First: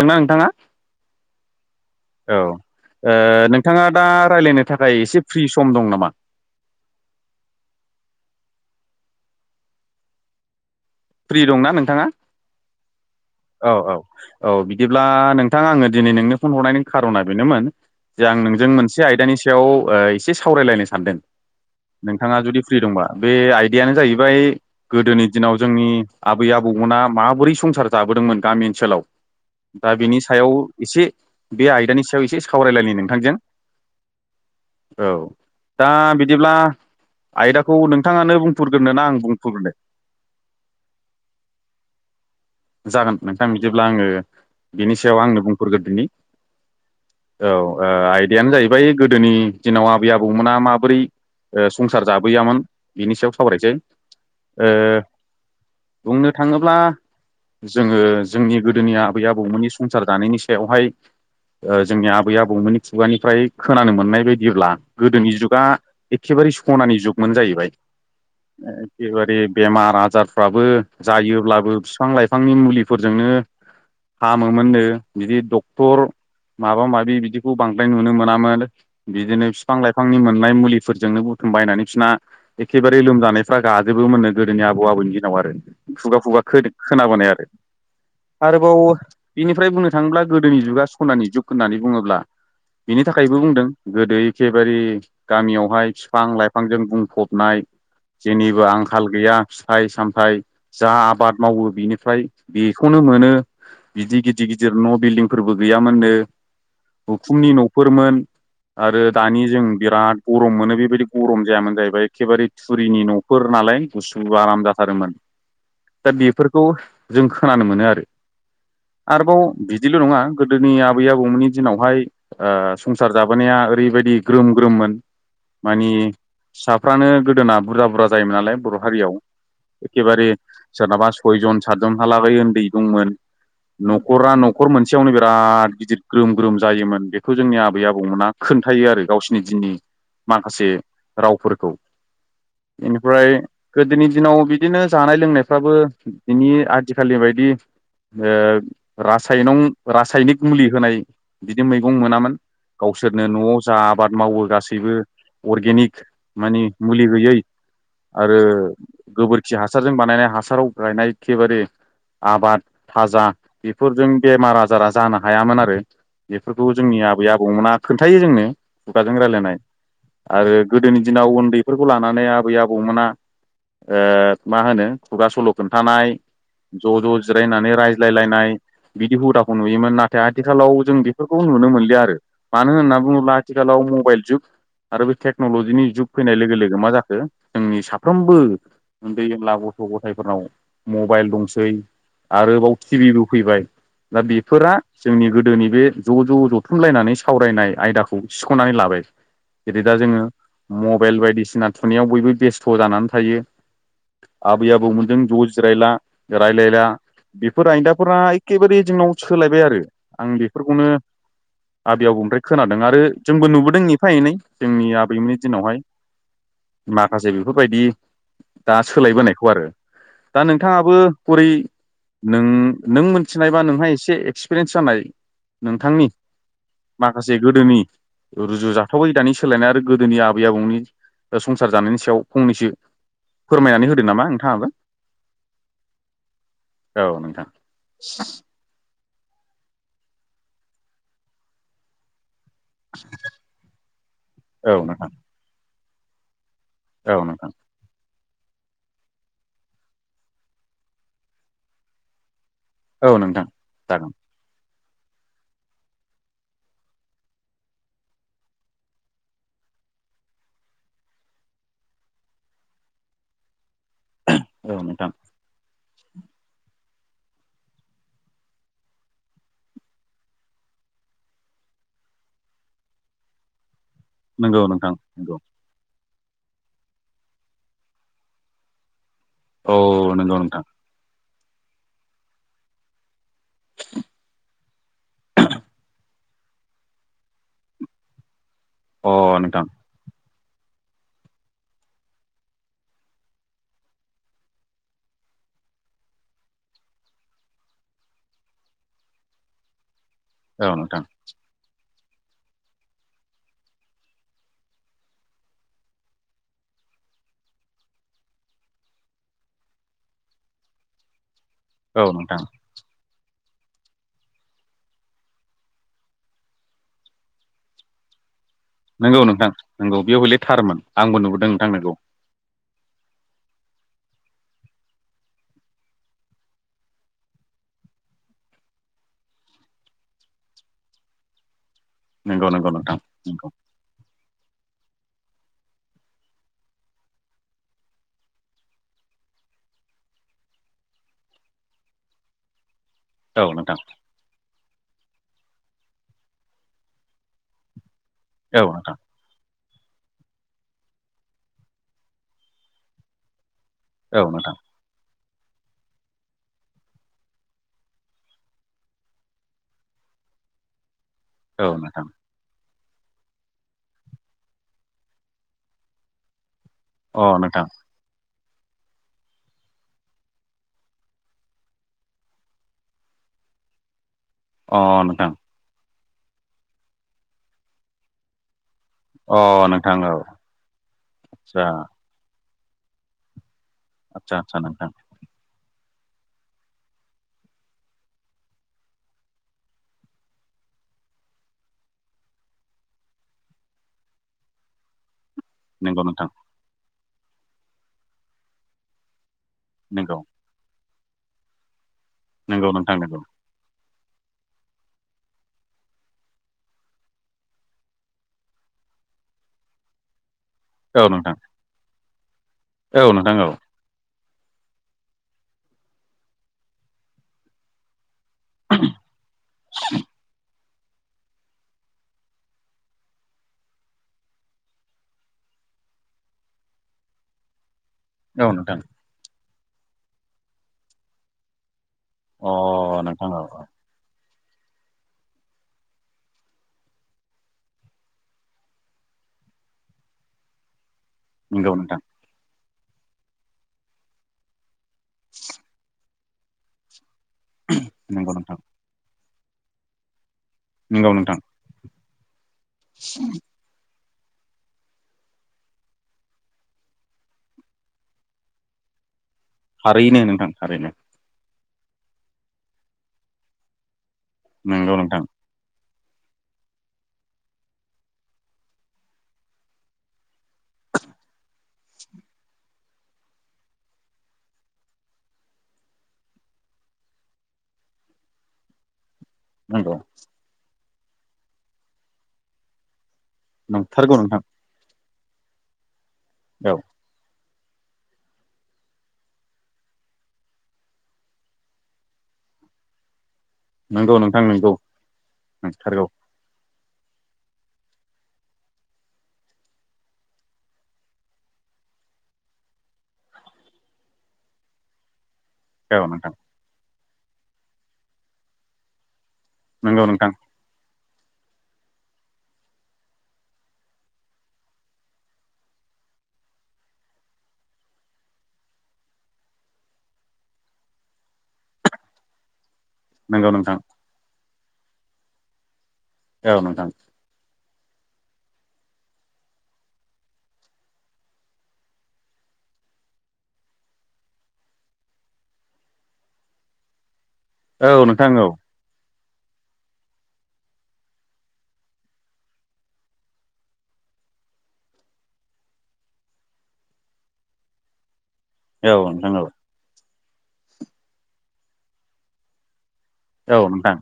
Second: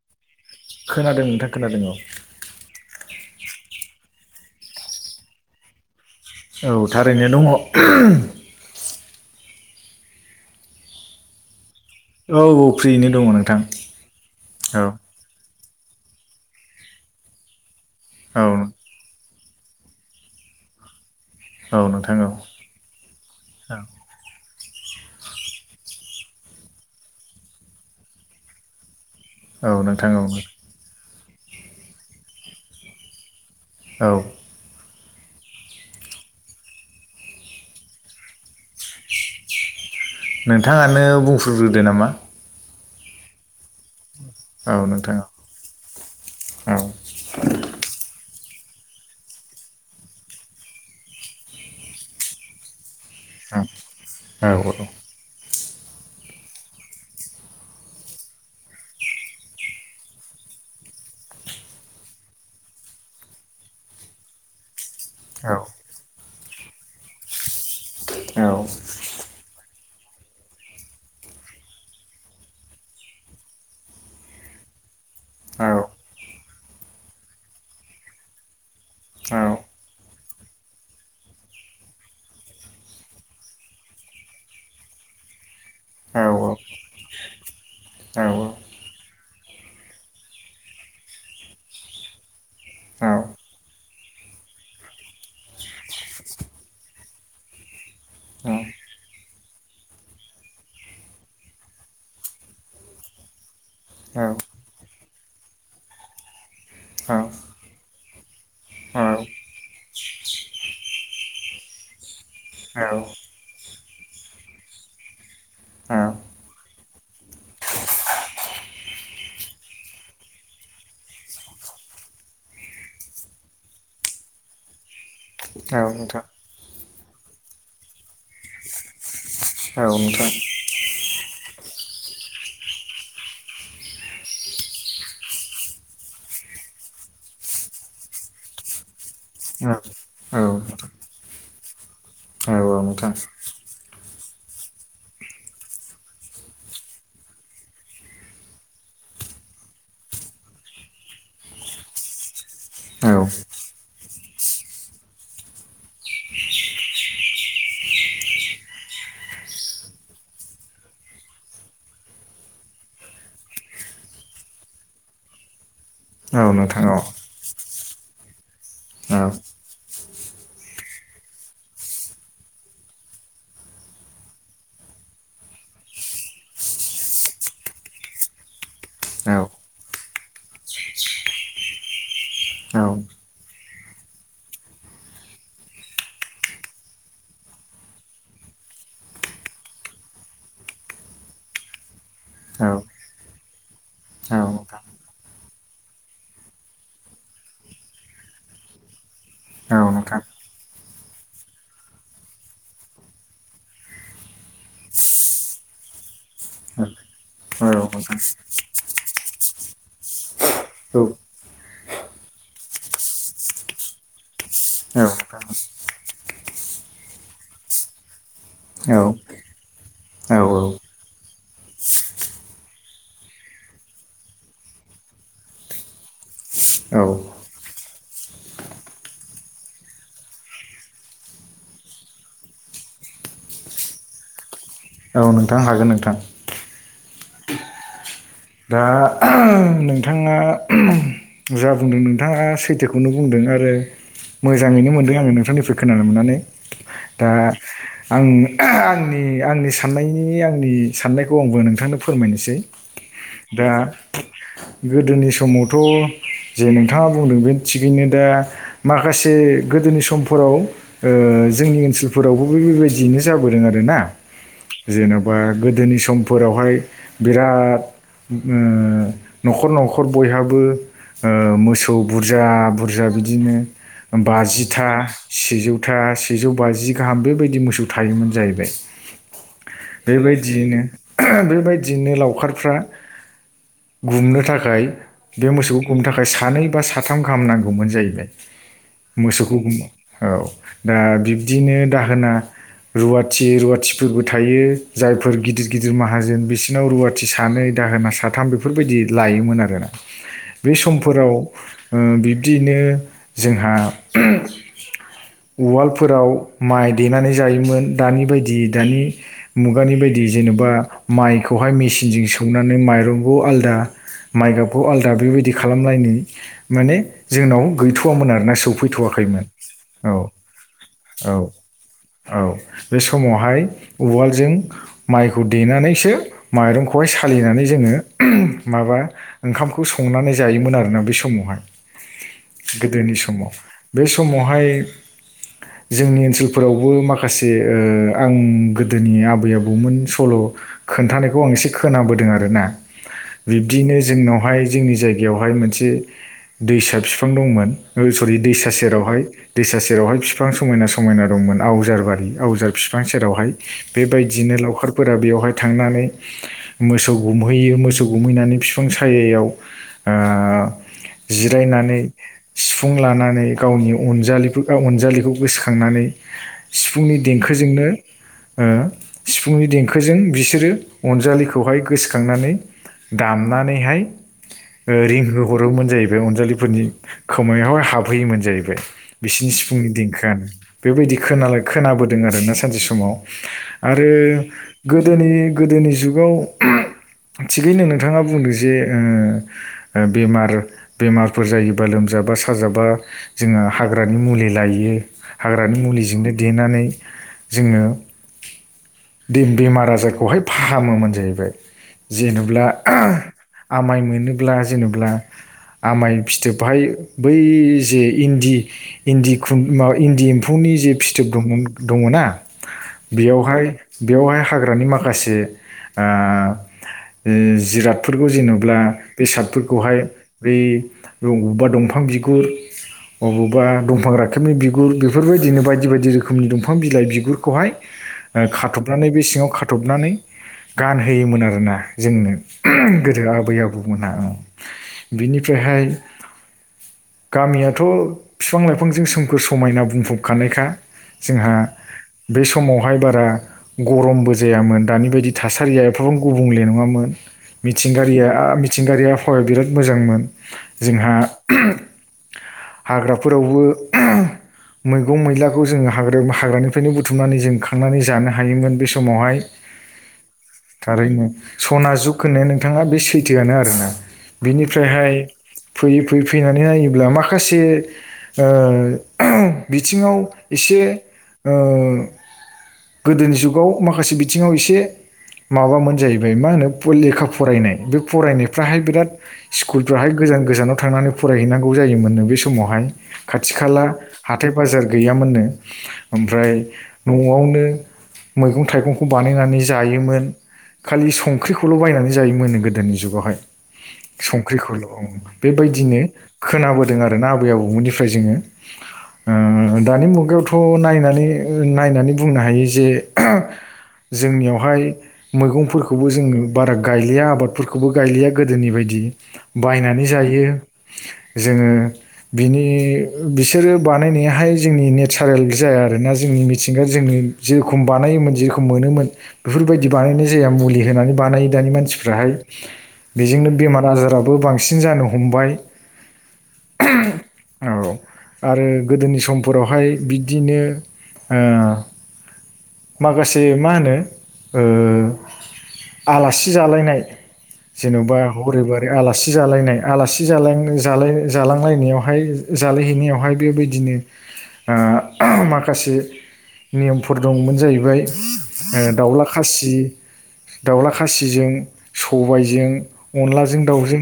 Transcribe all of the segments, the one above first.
खोनदोंना नोंथाङा? खोनादों नोंथां खोनादों औ औ। ओ नोंथाङा दा रायलायनो थाखाय एसे फ्रि सम दं नामा? औ थारैनो दङ । फ्रि दंना नोंथाङा औ औ फ्रियैनो दङ नोंथां औ औ औ बिदिब्ला नों थां आङो दिनै नोंनो फन हरनायनि खार'ना बेनोमोन जे आं औ नोंजों मोनसे आयदानि सायाव ओ एसे सावरायलायनो सानदों। औ नोंथां औ नोंथाङा जुदि फ्रि दंबा बे औ आइदायानो जाहैबाय गोदोनि दिनाव जोंनि आबै आबौमोना माबोरै संसार जाबोदोंमोन गामि ओनसोलाव औ दा नोंथां बिनि औ सायाव एसे बे आयदानि सायाव एसे सावरायलायनि नोंथांजों। औ। औ दा बिदिब्ला आयदाखौ नोंथाङानो बुंफुरग्रोनो ना आं बुंफुरग्रोनो? नोंथाङानो बुंफ्रुग्रोदो नामा? जागोन नोंथां बिदिब्ला आङो औ बिनि नोंथां सायाव आंनो बुंफोरग्रोदिनि औ औ ओ आइ - दायानो जाहैबाय गोदोनि दिनाव आबै आबौमोना माबोरै ओ संसार जाबोयामोन बिनि सायाव सावरायनोसै औ ओ बुंनो थाङोब्ला जोङो जोंनि गोदोनि आबै आबौमोननि संसार जानायनि सायावहाय ओ जोंनि आबै आबौमोननि खुगानिफ्राय खोनानो मोननाय बायदिब्ला गोदोनि जुगा एखेबारे सनानि जुगमोन जाहैबाय औ एखेबारे बेमार आजारफ्राबो जायोब्लाबो बिफां लाइफांनि मुलिफोरजोंनो हामोमोननो बिदि औ औ डक्टर माबा माबि बिदिखौ बांद्राय नुनो मोनामोन औ बिदिनो बिफां लाइफांनि मोननाय मुलिफोरजोंनो बुथु ओमबायनानै बिसिना एखेबारे लोमजानायफ्रा गाजोबोमोननो गोदोनि आबौ आबौनि दिनाव आरो खुगा खुगा खोदों खोनाबोनाय आरो आरोबाव बिनिफ्राय बुंनो थाङोब्ला गोदोनि जुगा सनानि जुग होननानै बुङोब्ला बिनि थाखायबो बुंदों गोदो एखेबारे गामियावहाय बिफां लाइफांजों बुंफबनाय जेनिबो आंखाल गैया फिथाइ सामथाइ जा आबाद मावो बिनिफ्राय बेखौनो मोनो बिदि गिदिर गिदिर न' बिल्डिंफोरबो गैयामोननो उखुमनि नफोरमोन आरो दानि जों बिराद गरम मोनो बेबायदि गरम जायामोन जाहैबाय एखेबारे थुरिनि नफोर नालाय गुसु आराम जाथारोमोन। [unintelligible] दा बेफोरखौ जों खोनानो मोनो आरो। आरोबाव बिदिल नङा गोदोनि आबै आबौमोननि दिनावहाय ओ संसार जाबोनाया ओरैबायदि ग्रोम ग्रोममोन। माने नोंथां फिसाफ्रानो गोदोना बुरजा बुरजा जायोमोन नालाय बर' हारियाव। औ एखेबारे नोंथां। सोरनाबा सयजन सातजनहालागै उन्दै दंमोन। नख'रा न'खर मोनसेयावनो बिराद गिदिर ग्रोम ग्रोम जायोमोन बेखौ जोंनि आबै आबौमोना सोलोंखायो आरो गावसिनि दिननि माखासे औ रावफोरखौ बेनिफ्राय गोदोनि दिनाव बिदिनो जानाय लोंनाय फ्राबो बिनि आथिखालनि बायदि ओ रासायनं रासायनिक मुलि होनाय बिदि मैगं मोनामोन। नोंथां गावसोरनो न'आव जा आबाद मावो गासैबो अर्गेनिक मानि मुलि होयै आरो गोबोरखि हासारजों बानायनाय हासाराव गायनाय एखेबारे आबाद थाजा बेफोरजों बेमार आजारा जानो हायामोन आरो। औ औ बेफोरखौ नोंथां जोंनि औ आबै आबौमोना खोन्थायो जोंनो औ खुगाजों रायलायनाय। आरो गोदोनि दिनाव उन्दैफोरखौ लानानै आबै आबौमोना ओ मा होनो खुगा सल खोन्थानाय ज ज जिरायनानै रायज्लायलायनाय बिदि हुदाखौ नुयोमोन नाथाय आथिखालाव जों बेफोरखौ नुनो मोनलिया आरो मानो औ औ होनना बुङोब्ला आथिखालाव मबाइल जुग आरो बे टेक्नलजिनि जुग फैनाय लोगो लोगो मा जाखो जोंनि साफ्रोमबो उन्दै उनला गथ गथायफोरनाव मबाइल दंसै औ आरोबाव टिभिबो फैबाय दा औ बेफोरा नोंथां जोंनि गोदोनि बे ज ज जथुमलायनानै सावरायनाय आयदाखौ सिखनानै लाबाय जेरै औ दा नोंथां जोङो मबाइल बायदिसिना थुनायाव बयबो बेस्थ जानानै थायो आबै आबौमोनजों ज जिरायला रायलायला औ औ नोंथां औ बेफोर नोंथां आयदाफोरा एखेबारे जोंनाव सोलायबाय आरो आं बेफोरखौनो औ आबै आबौ ओमफ्राय खोनादों आरो जोंबो नुबोदों एफा एनै जोंनि आबैमोननि दिनावहाय। माखासे बेफोरबायदि दा सोलायबोनायखौ आरो दा औ नोंथाङाबो बोरै नों नों मोनथिनायबा नोंहा एसे एक्सपिरियेन्स जानाय नोंथांनि औ माखासे गोदोनि रुजुजाथावै दानि सोलायनाय आरो गोदोनि आबै आबौनि संसार जानायनि सायाव फंनैसो फोरमायनानै होदो नामा नोंथाङाबो औ नोंथां हागोन नोंथां। औ नोंथां दा नोंथाङा जा बुंदों नोंथाङा सैथोखौनो बुंदों आरो औ मोजाङैनो नोंथां मोनदों आङो नोंथांनिफ्राय खोनानो मोननानै औ दा नोंथां आं आंनि आंनि साननायनि आंनि साननायखौ आंबो नोंथांनो फोरमायनोसै औ नोंथां दा जागोन गोदोनि समावथ' जे नोंथाङा बुंदों बे थिगैनो दा माखासे गोदोनि समफोराव ओ जोंनि ओनसोलफोरावबो बे बेबायदियैनो जाबोदों आरो ना औ नोंथां जेन'बा गोदोनि समफोरावहाय बिराद ओ न'खर न'खर बयहाबो ओ मोसौ बुरजा बुरजा बिदिनो नंगौ बाजिथा नोंथां नंगौ सेजौथा सेजौ बाजि गाहाम बेबायदि मोसौ थायोमोन जाहैबाय औ नंगौ नोंथां बेबायदियैनो ऐह बेबायदियैनो लावखारफ्रा गुमनो थाखाय बे मोसौखौ गुमनो थाखाय सानै बा साथाम गाहाम नांगौमोन जाहैबाय। अ नोंथां मोसौखौनो औ दा बिब्दिनो दाहोना रुवाथि रुवाथिफोरबो थायो जायफोर गिदिर गिदिर माहाजोन बिसोरनाव रुवाथि सानै दाहोना साथाम बेफोरबायदि लायोमोन आरोना औ बे नोंथां समफोराव ओ बिब्दियैनो जोंहा उवालफोराव माइ देनानै जायोमोन दानि बायदि दानि मुगानि बायदि जेनेबा माइखौहाय औ मेसिनजों नोंथां सौनानै माइरंखौ आलादा माइगाबखौ आलादा बेबायदि खालामनायनि माने जोंनाव गैथ'वामोन आरोना नंगौ सफैथ'वाखैमोन नोंथां नंगौ बेयाव औ हले थारमोन आंबो औ नुबोदों नोंथां नंगौ औ बे समावहाय उवालजों माइखौ देनानैसो माइरंखौहाय सालिनानै जोङो माबा ओंखामखौ संनानै जायोमोन आरोना बै समावहाय नंगौ नंगौ नोंथां गोदोनि नंगौ समाव बे समावहाय जोंनि ओनसोलफोरावबो माखासे ओ आं गोदोनि आबै आबौमोन सल' खोन्थानायखौ आं एसे खोनाबोदों आरोना औ नोंथां बिब्दिनो जोंनावहाय जोंनि जायगा बेयावहाय मोनसे दैसा बिफां दंमोन सरि औ दैसा नोंथां सेरावहाय दैसा सेरावहाय बिफां समायना समायना दंमोन आवजार बारि आवजार बिफां सेरावहाय औ नोंथां बेबायदिनो लावखारफोरा बेवहाय थांनानै मोसौ गुमहैयो मोसौ गुमहैनानै बिफां सायायाव ओ जिरायनानै सिफुं लानानै गावनि अनजालि बा अनजालिखौ गोसोखांनानै सिफुंनि औ नोंथां देंखोजोंनो ओ सिफुंनि देंखोजों बिसोरो अनजालिखौ खौहाय गोसोखांनानै दामनानैहाय अ नोंथां रिंहोहरोमोन जाहैबाय। बे अनजालिफोरनि खोमायावहाय हाबहैयोमोन जाहैबाय। बिसोरनि अ नोंथां अ सिफुंनि नोंथां औ देंखोआनो बेबायदि खोनालाय आदसा खोनाबोदों आरोना सानसे समाव आरो आदसा आदसा नोंथां गोदोनि गोदोनि जुगाव थिगैनो नोंथाङा बुंदों जे ओ बेमार बेमारफोर जायोब्ला लोमजा बा साजाबा जोंङो हाग्रानि मुलि लायो। हाग्रानि नंगौ नोंथां मुलिजोंनो देनानै जोङो बेमार नंगौ आजारखौहाय फाहामोमोन जाहैबाय जेनेब्ला नंगौ नोंथां आ नंगौ आमाइ मोनोब्ला जेनेब्ला आमाय फिथोबहाय बै जे इन्दि इन्दि खुनद इन्दि फ्फौनि जे औ नोंथां फिथोब दङ ना औ नोंथां औ बेयावहाय बेयावहाय हाग्रानि माखासेओ ओम जिराद फोरखौ जेनेब्ला बेसादफोरखौहाय बै बबेबा दंफां बिगुर अबावबा दंफां राखेबनि बिगुर बेफोरबायदिनो बायदि बायदि रोखोमनि दंफां बिलाइ बिगुरखौहाय ओ औ नोंथां खाथबनानै बे सिङाव खाथबनानै गानहोयोमोन आरोना जोंनो अ गोदो नोंथां औ आबै औ आबौमोनहा बिनिफ्रायहाय गामियाथ' फिफां लाइफांजों सोमखोर समायना बुंफबखानायखा जोंहा नंगौ नोंथां बे समावहाय बारा गरमबो जायामोन। दानि बायदि थासारिया एफाबां गुबुंले नङामोन मिथिंगारिया नंगौ नोंथां मिथिंगायारिया फाया बिराद मोजांमोन नंगौ जोंहा नोंथां हाग्राफोरावबो [unintelligible] मैगं मैलाखौ जोंङो हाग्रा हाग्रानिफ्रायनो बुथुमनानै जों खांनानै जानो हायोमोन बे समावहाय थारैनो नोंथां। थारैनो सना जुग होननाया नोंथाङा बे सैथोआनो आरोना नंगौ बिनिफ्रायहाय नोंथां फैयै फैयै फैनानै नायोब्ला माखासे ओ बिथिङाव एसे ओ गोदोनि जुगाव माखासे बिथिङाव एसे माबामोन जाहैबाय मा होनो फ लेखा फरायनाय बे फरायनायफ्राहाय बिराद नंगौ स्कुलफ्राहाय गोजान गोजानाव थांनानै फरायहैनांगौ जायोमोननो बे समावहाय खाथि खाला नंथारगौ नोंथां हाथाय बाजार गैयामोननो ओमफ्राय औ न'आवनो मैगं थाइगंखौ बानायनानै जायोमोन खालि संख्रिखौल' बायनानै जायोमोनो गोदोनि जुगावहाय। नंगौ नोंथां नंगौ संख्रिखौल' ओ बेबायदिनो नंथारगौ खोनाबा खोनादों आरोना आबै आबौमोननिफ्राय जोङो दानि मुगायावथ' नायनानै नायनानै बुंनो हायो जे जोंनिआवहाय औ मैगंफोरखौबो नोंथां जोङो बारा गायलिया आबादफोरखौबो गायलिया गोदोनि बायदि नंगौ बायनानै नोंथां जायो जोङो बिनि बिसोरो बानायनायाहाय जोंनि नेचारेल जाया आरोना जोंनि मिथिंगाया जोंनि जेरखम बानायोमोन जेरखम मोनोमोन बेफोरबायदि बानायनाय जाया मुलि होनानै बानाय दानि मानसिफ्राहाय नंगौ बेजोंनो नोंथां बेमार आजाराबो बांसिन बांसिन जानो हमबाय। ओ नोंथां। औ आरो गोदोनि समफोरावहाय बिबदिनो ओ माखासे मा होनो ओ आलासि जालायनाय औ जेन'बा नोंथां औ हरै बारै आलासि आलासि जालायनाय आलासि जालां जालाय जालायनायावहाय जालायहैनायावहाय बेबायदिनो ओ माखासे नियमफोर दंमोन जाहैबाय। औ दाउला नोंथां खासि दाउला खासिजों सबायजों औ अनलाजों औ नोंथां दाउजों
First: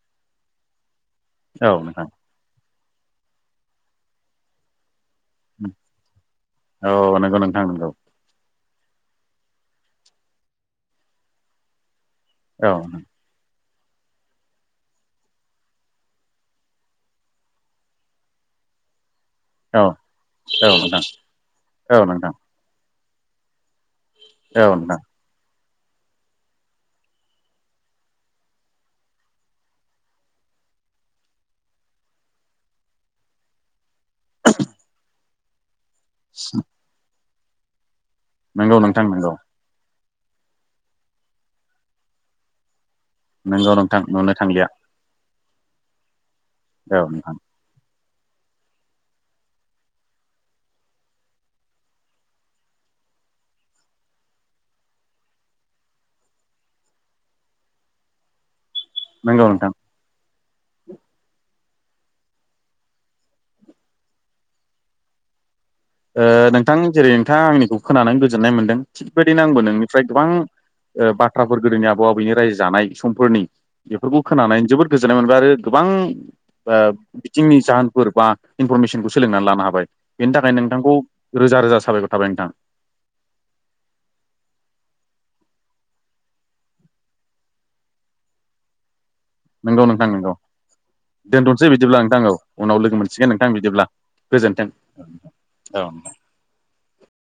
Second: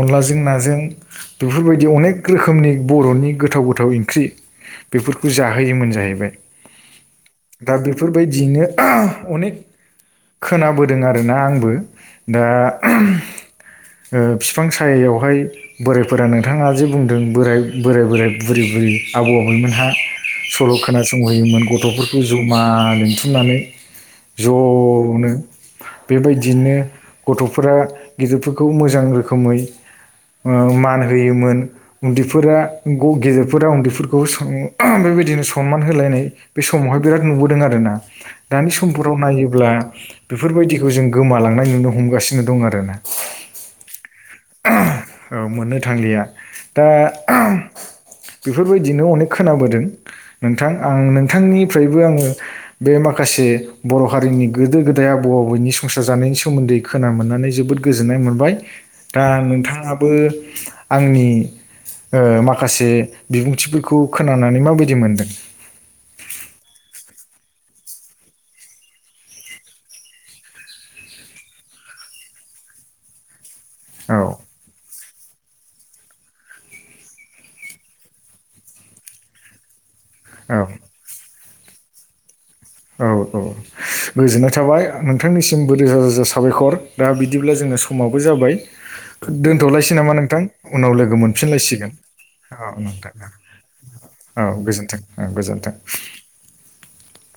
अनलाजों नाजों औ बेफोरबायदि नोंथां अनेक रोखोमनि बर'नि गोथाव गोथाव ओंख्रि बेफोरखौ जाहोयोमोन जाहैबाय औ नंगौ नोंथां दा नंगौ बेफोरबायदियैनो अनेक खोनाबोदों आरोना आंबो दा औ बिफां सायायावहाय बोरायफोरा नोंथाङा जे बुंदों बोराय बोराय बोराय बुरि बुरि आबौ आबैमोनहा औ नोंथां औ सल' नोंथां खोनासंहैयोमोन गथ'फोरखौ औ जमा लों बुथुमनानै औना बेबायदियैनो गथ'फोरा गेदिरफोरखौ मोजां रोखोमै मान होयोमोन उन्दैफोरा गेजेरफोरा उन्दै बेबायदिनो सनमान होलायनाय बे समावहाय बिराद नुबोदों आरोना दानि नंगौ समाव नोंथां फोराव नंगौ नायोब्ला बेफोरबायदिखौ जों गोमालांनाय नुनो हमगासिनो दं आरो ना। नोंगौ नंथां नुनो थांलिया। मोननो थांलिया दा औ नोंथां बेफोरबायदिनो अनेक खोनाबोदों। नोंथां आं नोंथांनिफ्रायबो आङो बे माखासे बर' हारिनि गोदो गोदाय आबौ आबौनि संसार जानायनि सोमोन्दै खोना मोननानै जोबोद गोजोननाय मोनबाय। दा नंगौ नोंथां नोंथाङाबो आंनि ओ माखासे बिबुंथिफोरखौ खोनानानै माबायदि मोनदों? ओ नोंथां जेरै नोंथाङा आंनिखौ खोनानानै गोजोननाय मोनदों थिग बेबायदिनो आंबो नोंनिफ्राय गोबां बाथ्राफोर गोदोनि आबौ आबैनि रायजो जानाय समफोरनि औ बेफोरखौ खोनानानै जोबोद गोजोननाय मोन आरो गोबां बिथिंनि जाहोनफोर बा इनफरमेसनखौ सोलोंनानै लानो हाबाय। बेनि थाखाय औ नोंथांखौ रोजा रोजा साबायखर थाबाय नोंथां। औ औ। गोजोननाय थाबाय नोंथांनिसिमबो रोजा रोजा साबायखर दा बिदिब्ला जोंना समाबो जाबाय। नोंगौ दोन्थ'लायसै नामा नोंगौ नोंथां उनाव लोगो दोनथ'नोसै मोनफिनलायसिगोन बिदिब्ला नोंथां औ उनाव लोगो नोंथां। मोनसिगोन बिदिब्ला औ गोजोन्थों औ गोजोनथों। औ